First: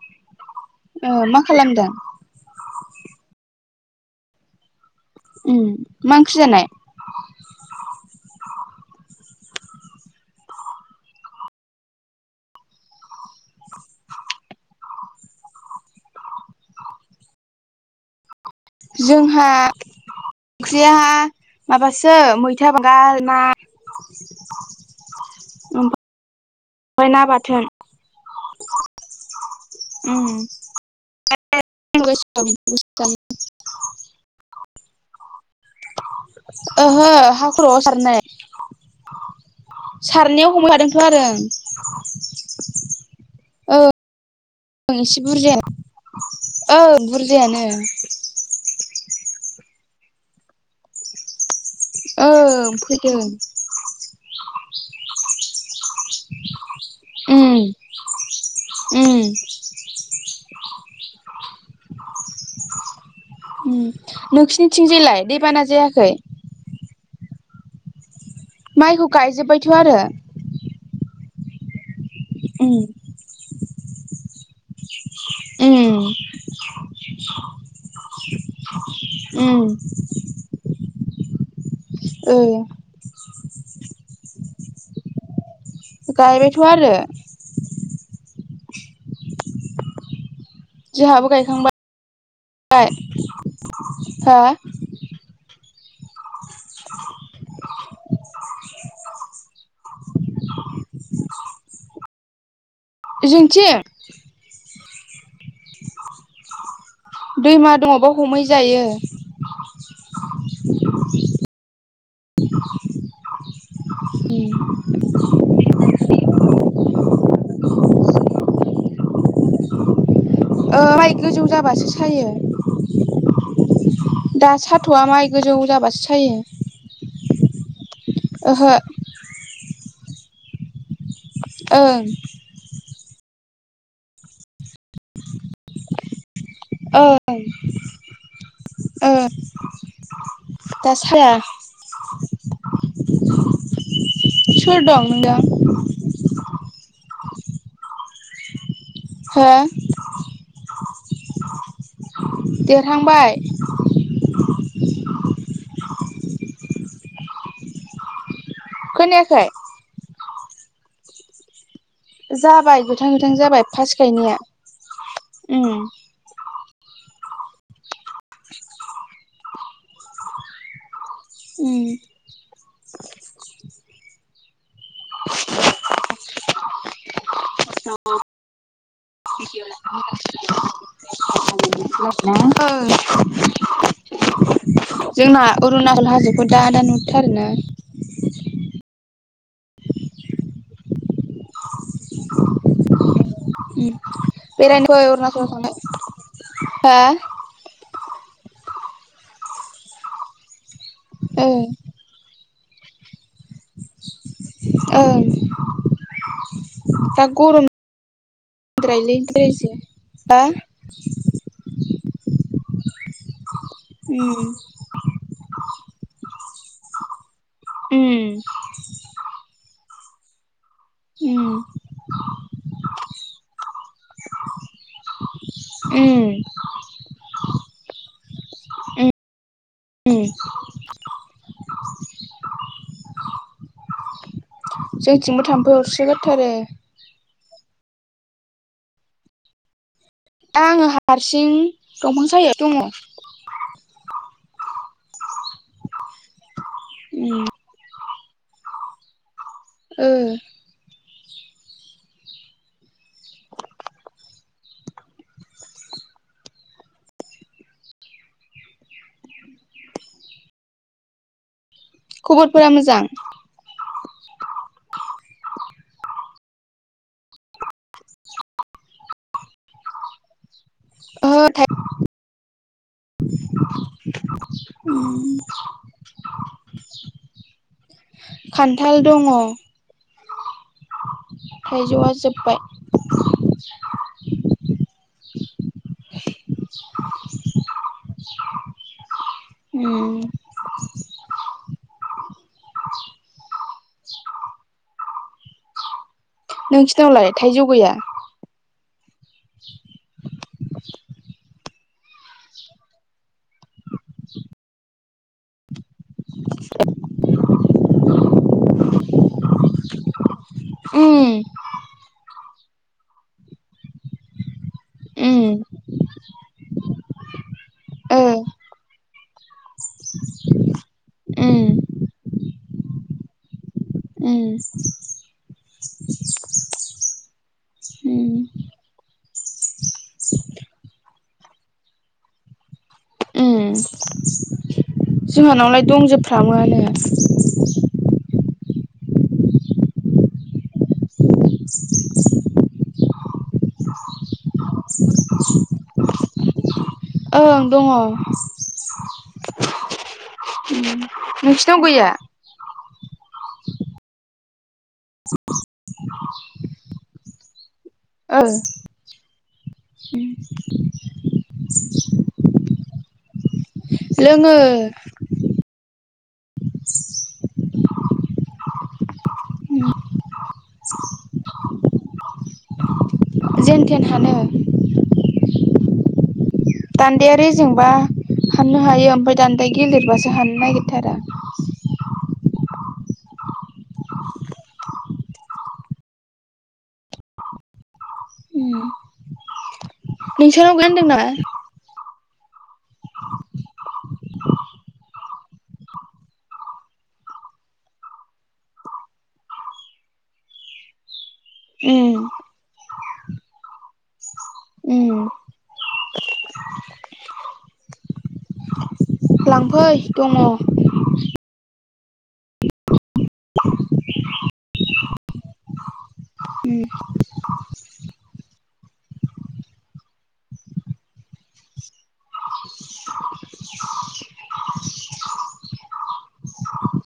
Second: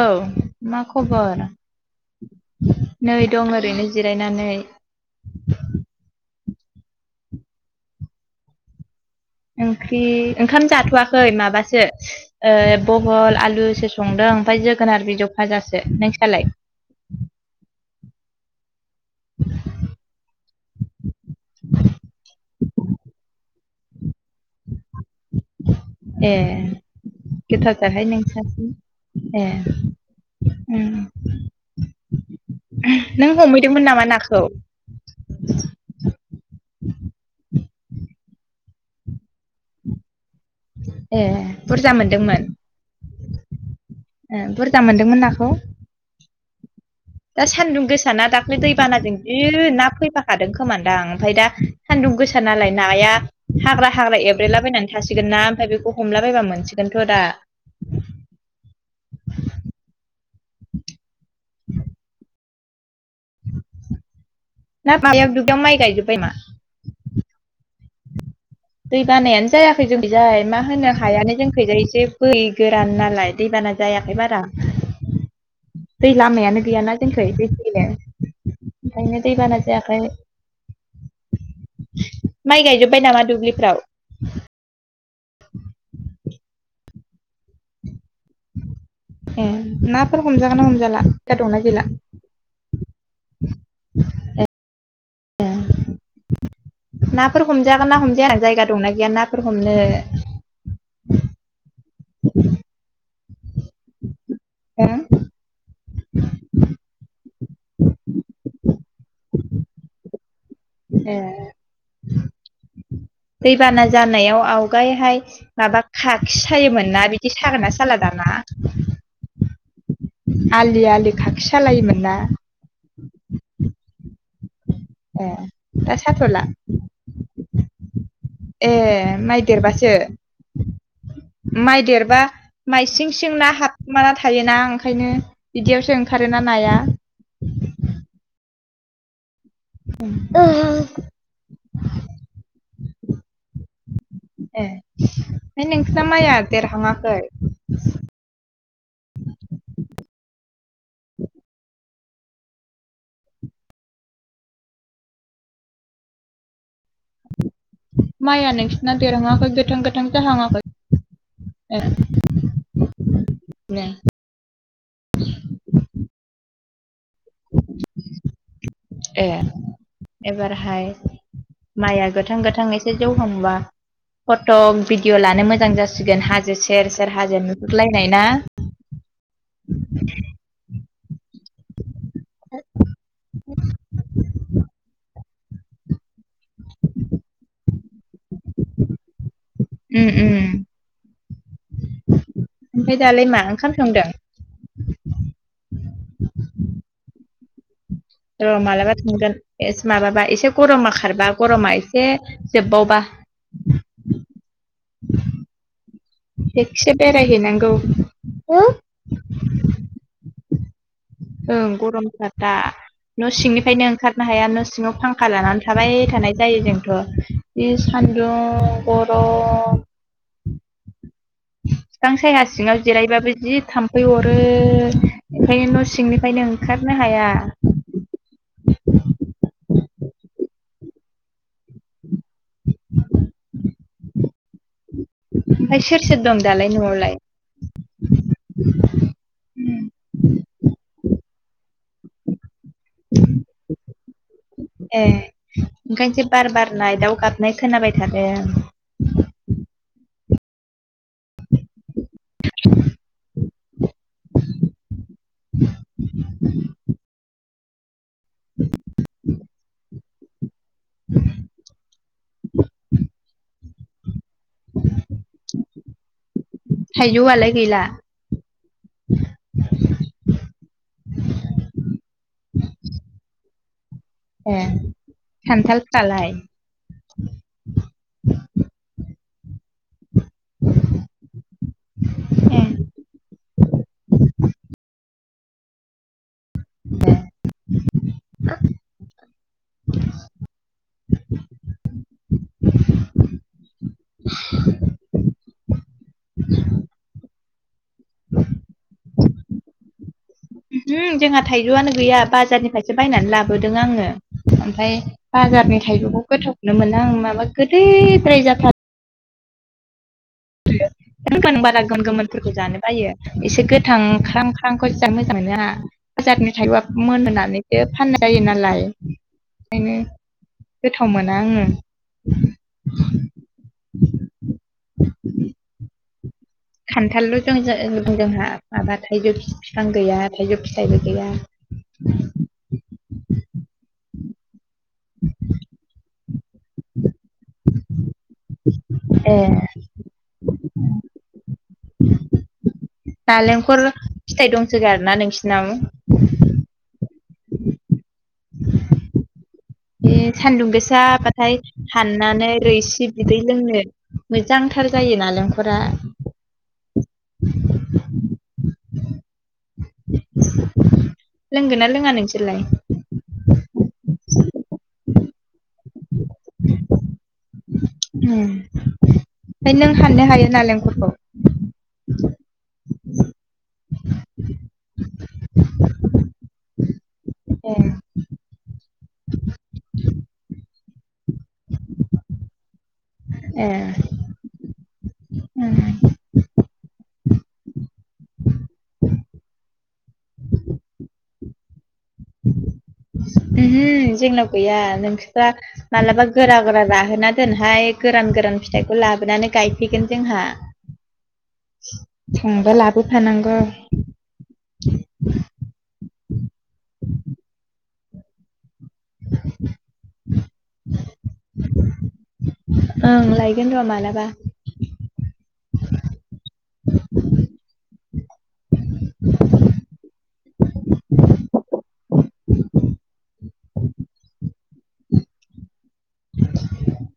औ मा औ मा खबर? खालामदों नै दं ओरैनो जिरायनानै। ओम मा ओंख्रि जानाय? ओंख्रि ओंखाम जाथ'वाखै माबासो ओ बहल आलुसो संदों ओमफ्राय जोगोनार बिजौ भाजासो नोंसिनालाय? जोंहा ओंख्रिया माबासो मैथा बांगाल ना ए ओमफ्राय ना बाथोन गोथावथारहाय नोंसासो। ए उम ओम ओम। नों हमहैदोंमोन नामा नाखौ? ओहो हाखरआव सारनाय, सारनायाव हमफादोंथ' ए आरो ओं। बुरजा मोनदोंमोन ओम औ एसे बुरजाया ओं दा बुरजायानो सान्दुं गोसाना दाख्लै दैबानाजों जि ना फैबाखादों खोमादां ओमफ्राय दा सान्दुं गोसा नालाय ओं नाया फैदों हाग्रा हाग्रा एब्रेलाबायनानै थासिगोन ना ओमफाय बेखौ हमला बायबा मोनसि गोनथ' दा उम उम [inaudible] उम नोंसोरनिथिं ना जायलाय माबायाव दुब्लियाव दैबाना माइ जायाखै? गायजोब्बाय मा दै माइखौ बानायानो गायजोब्बायथ' जायाखै आरो जोंनिखैजाय मा होनो मा होनो हायानो जोंखैजाय एसे बै उम गोरान नालाय। दैबाना जायाखै बारा उम दै लामायानो गैयाना जोंखै दै फैनो ओंखायनो दै बाना उम जायाखै ओ माइ गायजोबबाय नामा दुब्लिफ्राव? गायबायथ' आरो। ए ना फोर हमजागोन ना हमजाला जोंहाबो दा दंना गायखांबाय गैला हा ए ए नाफोर हमजागोना हमजाया जायगा दंना गैया नाफोर हमनो [inaudible] जोंथिं? ओं दैमा दङ बाव हमहैजायो ए दैबाना जानायाव आवगायहाय माबा खाखि सायोमोन ना बिदि सागोना साला दाना ओ आलि माइ आलि गोजौ खाखि जाबासो सालायोमोन ना सायो दा साथ'आ माइ ए गोजौ दा जाबासो सायो साथ'ला ओहो ए माइ देरबासो माइ ओं देरबा मायसिं सिं ना हाबखुमाना थायोना ओंखायनो बिदियावसो ओंखारो ना ओं ओं दा साया ए सोर दं नोंजों फाय नोंसिना माइया देरहांआखै हो देरहांबाय माइया नोंसिना खोनायाखै देरहाङाखै गोथां गोथां जाहाङाखै ए जाबाय गोथां गोथां जाबाय नै फास गायनाया उम ए एबारहाय उम माइआ गोथां गोथां एसे जौहांबा फटग भिडिअ' लानो मोजां जासिगोन हाजो सेर सेर हाजो नुहुरलायनाय ना [unintelligible] [unintelligible] [inaudible] जोंना अरुणाचल हाजोखौ दा दा नुथारोना उम उम ओमफ्राय दालाय मा ओंखाम उम संदों बेरायनो फै अरुणाचलाव थांनो हा र' मालाबा थांगोन एस माबाबा एसे गरमा खारबा ओं गरमा ए से जोबबावबा ओं थिगसे दा गरम बेरायहैनांगौ हम [unintelligible] ओं गरमथार दा न' सिंनिफ्रायनो ओंखारनो हाया उम न' सिङाव फां खा लानानै थाबाय थानाय जायो जोंथ' जि सान्दुं उम गरम उम फिफां सायहा सिङाव जिरायबाबो जि थाम्फै अरो ओंखायनो न' उम सिंनिफ्रायनो ओं खारनो हाया उम जोंथिंबो थाम्फै ओमफ्राय सोर सोर दं अरसोगारथारो दालाय न'आवलाय आङो हारसिं दंफां सायहायाव दङ [inaudible] ए ओंखायनोसो बार बारनाय दाउ उम गाबनाय खोनाबाय थादों ओ [inaudible] [inaudible] [inaudible] [inaudible] खबरफोरा मोजां थायजौ आलाय गैला ओहो [unintelligible] ए खान्थालफ्रालाय [inaudible] खान्थाल दंङ थाइजौआ जोब्बाय ए [unintelligible] उम नोंसिनावलाय थाइजौ गैया? ओंहो जोंहा थाइजौआनो गैया बाजारनिफ्रायसो बायनानै लाबोदों आंङो। ओमफाय बाजारनि थाइजौखौ गोथावखौनो मोनो आं माबा गोदैद्राय जाथा रो। उम [unintelligible] बारा गोमोन गोमोनफोरखौ जानो बायो एसे गोथां ख्राम ख्रामखौसो जानो उम मोजां मोनो आंहा। बाजारनि थाइबा मोनहोनानैसो ओ फाननाय जायो नालाय। ओंखायनो गोथाव मोना उम आंङो। उम खान्थालल' जों उम जोंहा माबा थाइजौ बिफां गैया थाइजौ फिथाइबो गैया। उम जोंहानावलाय दंजोबफ्रामो। ए नालेंखल' फिथाइ दंसोगारो ना नोंसिनाव? ओं दंङ ए सान्दुं गोसाबाथाय नोंसिनाव गैया हाननानै रैसि बिदै लोंनो मोजांथार जायो नालेंखरा ओ लोंगोन ना लोङा नोंसोरलाय? लोंङो उम ओमफाय नों हाननो हायो नालेंखरखौ? जेन थेन हानो दान्दाया रेजेंबा हाननो हायो ओमफाय दान्दाया गिलिरबासो हाननो नागिरथारा। ए उम नोंसानाव गान्दोंना? ओमहो जोंनाव गैया नोंसोदा मालाबा गोरा गोरा राहोना दोनहाय गोरान गोरान फिथाइखौ लाबोनानै गायफैगोन जोंहा। उम थांबा लाबोफानांगौ। उम लांफै दङ। ओं लायगोन र' मालाबा। उम [inaudible] [inaudible]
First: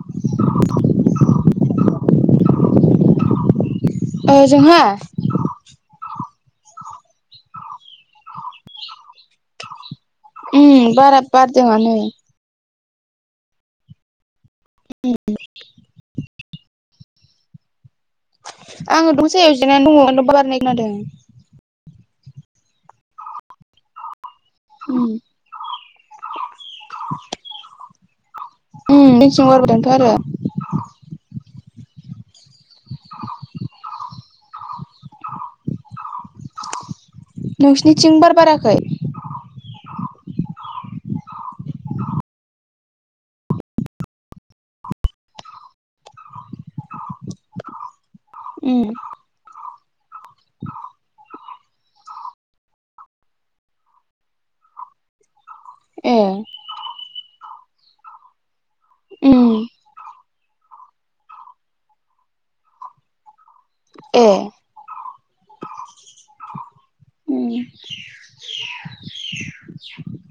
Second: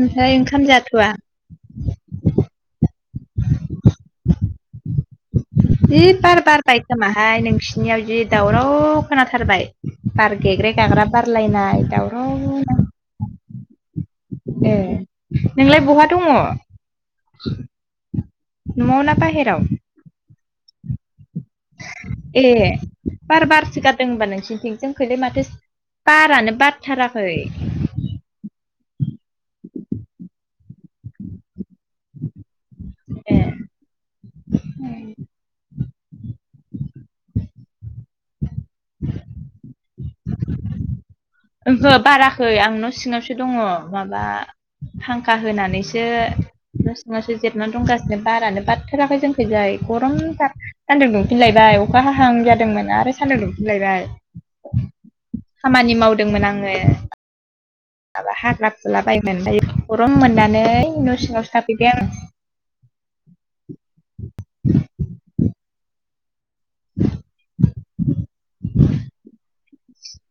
ओमफ्राय ओंखाम जाथ'वा? ओ जोंहा? जि बार बारबाय खोमाहाय नोंसिनियाव जि दावराव खोनाथारबाय। बार गेग्रे उम गाग्रा बारा बारलायनाय बारदोंआनो दावराव। ए नोंलाय बहा दङ? आङो ना दंफां सायाव बाहेराव जिरायना दङ [unintelligible] बारनाय खोनादों। ए बार बारसो गारदों होनबा नोंसो थिं उम जोंखैलाय माथो बारानो बारथाराखै। उम [unintelligible] बारबोदोंथ' आरो। ए उम नोंसिनिथिं बार बाराखै? [inaudible] ओंहो बाराखै आं न' सिङावसो दङ माबा फांखा होनानैसो न' सिङावसो जिरना दंगासिनो बारानो उम बारथाराखै जों खैजाय गरमथार सान्दुं दुंफिनलायबाय अखा हाहां जादोंमोन आरो सान्दुं दुंफिनलायबाय। खामानि ए मावदोंमोन आङो। माबा हाग्रा फुलाबायमोन उम ओमफाय गर'म मोननानै न' सिङावसो थाफैबाय आं। ए उम [inaudible]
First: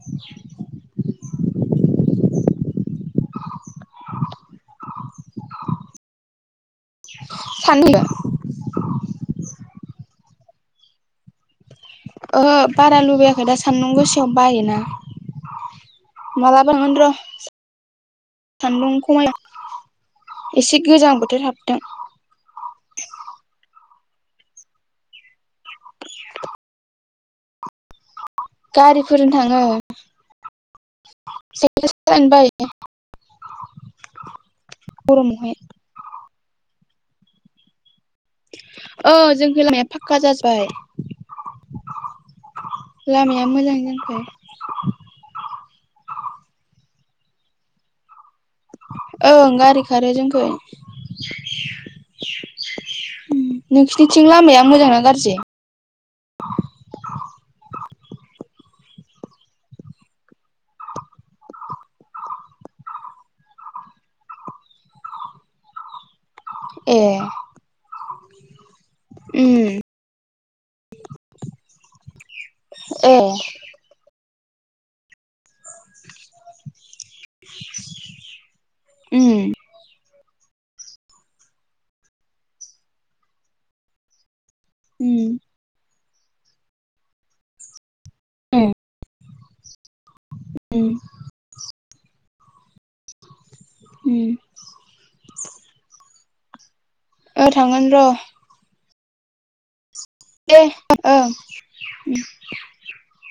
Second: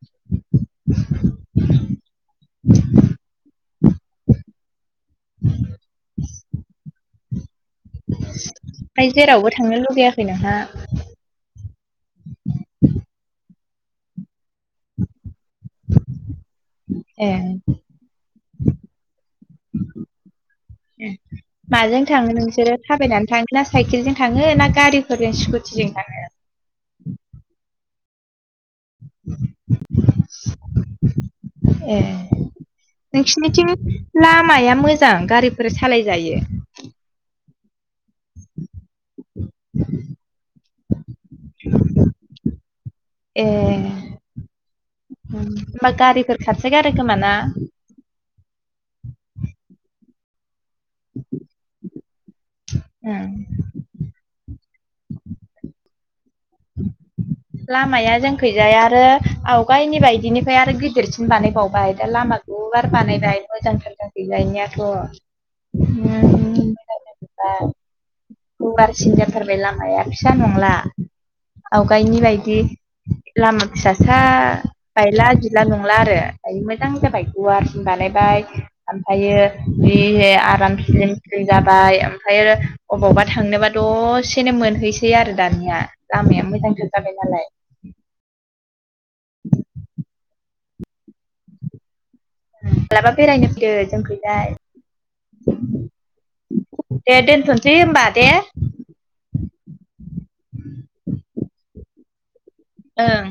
[inaudible] [inaudible] [unintelligible] फाय जेरावबो थांनो लुगैयाखै नोंहा? ओहो बारा लुबैयाखै दा सान्दुं गोसायाव बायोना। मालाबा थांगोन र'। ए सान्दुं खमाय एसे गोजां बोथोर हाबथों। माजों थाङो नोंसोरो थाबायनानै थाङोन ना साइकेलजों थाङो ना गारिफोरजों स्कुटिजों थाङो? गारिफोरजों थाङो। साइकेल ए सालायनो बायो नोंसोरनिथिं लामाया मोजां गरमावहाय गारिफोर सालायजायो। औ जोंनिजों लामाया फाक्का जाजोब्बाय। लामाया ए मोजां जायाखै। होमबा गारिफोर खोरसो गारोखोमा ना? ओं गारि खारो जोंनिखै ओं नोंसोरनिथिं लामाया मोजांना गाज्रि? लामाया जोंखैजाय आरो आवगायनि बायदिनिफ्राय आरो गिदिरसिन बानायबावबाय दा लामा गुवार बानायबाय मोजां जाथारबाय गायनायाथ' ए गुवारसिन जाथारबाय उम लामाया फिसा नंला आवगायनि बायदि। ए लामा फिसासा बायला जिला नंला आरो दायो मोजां जाबाय गुवारसिन बानायबाय ओमफ्रायो उम बे आराम स्लिम जाबाय ओमफ्रायो अबावबा थांनोबा दसेनो मोनहैसै आरो उम दानिया लामाया मोजांथार जाबाय नालाय। ओम ओ माबलाबा बेरायनो फैदो उम जोंखैजाय दे ओ दोनथ'सै थांगोन र' होबा दे। दे ओं। ओं।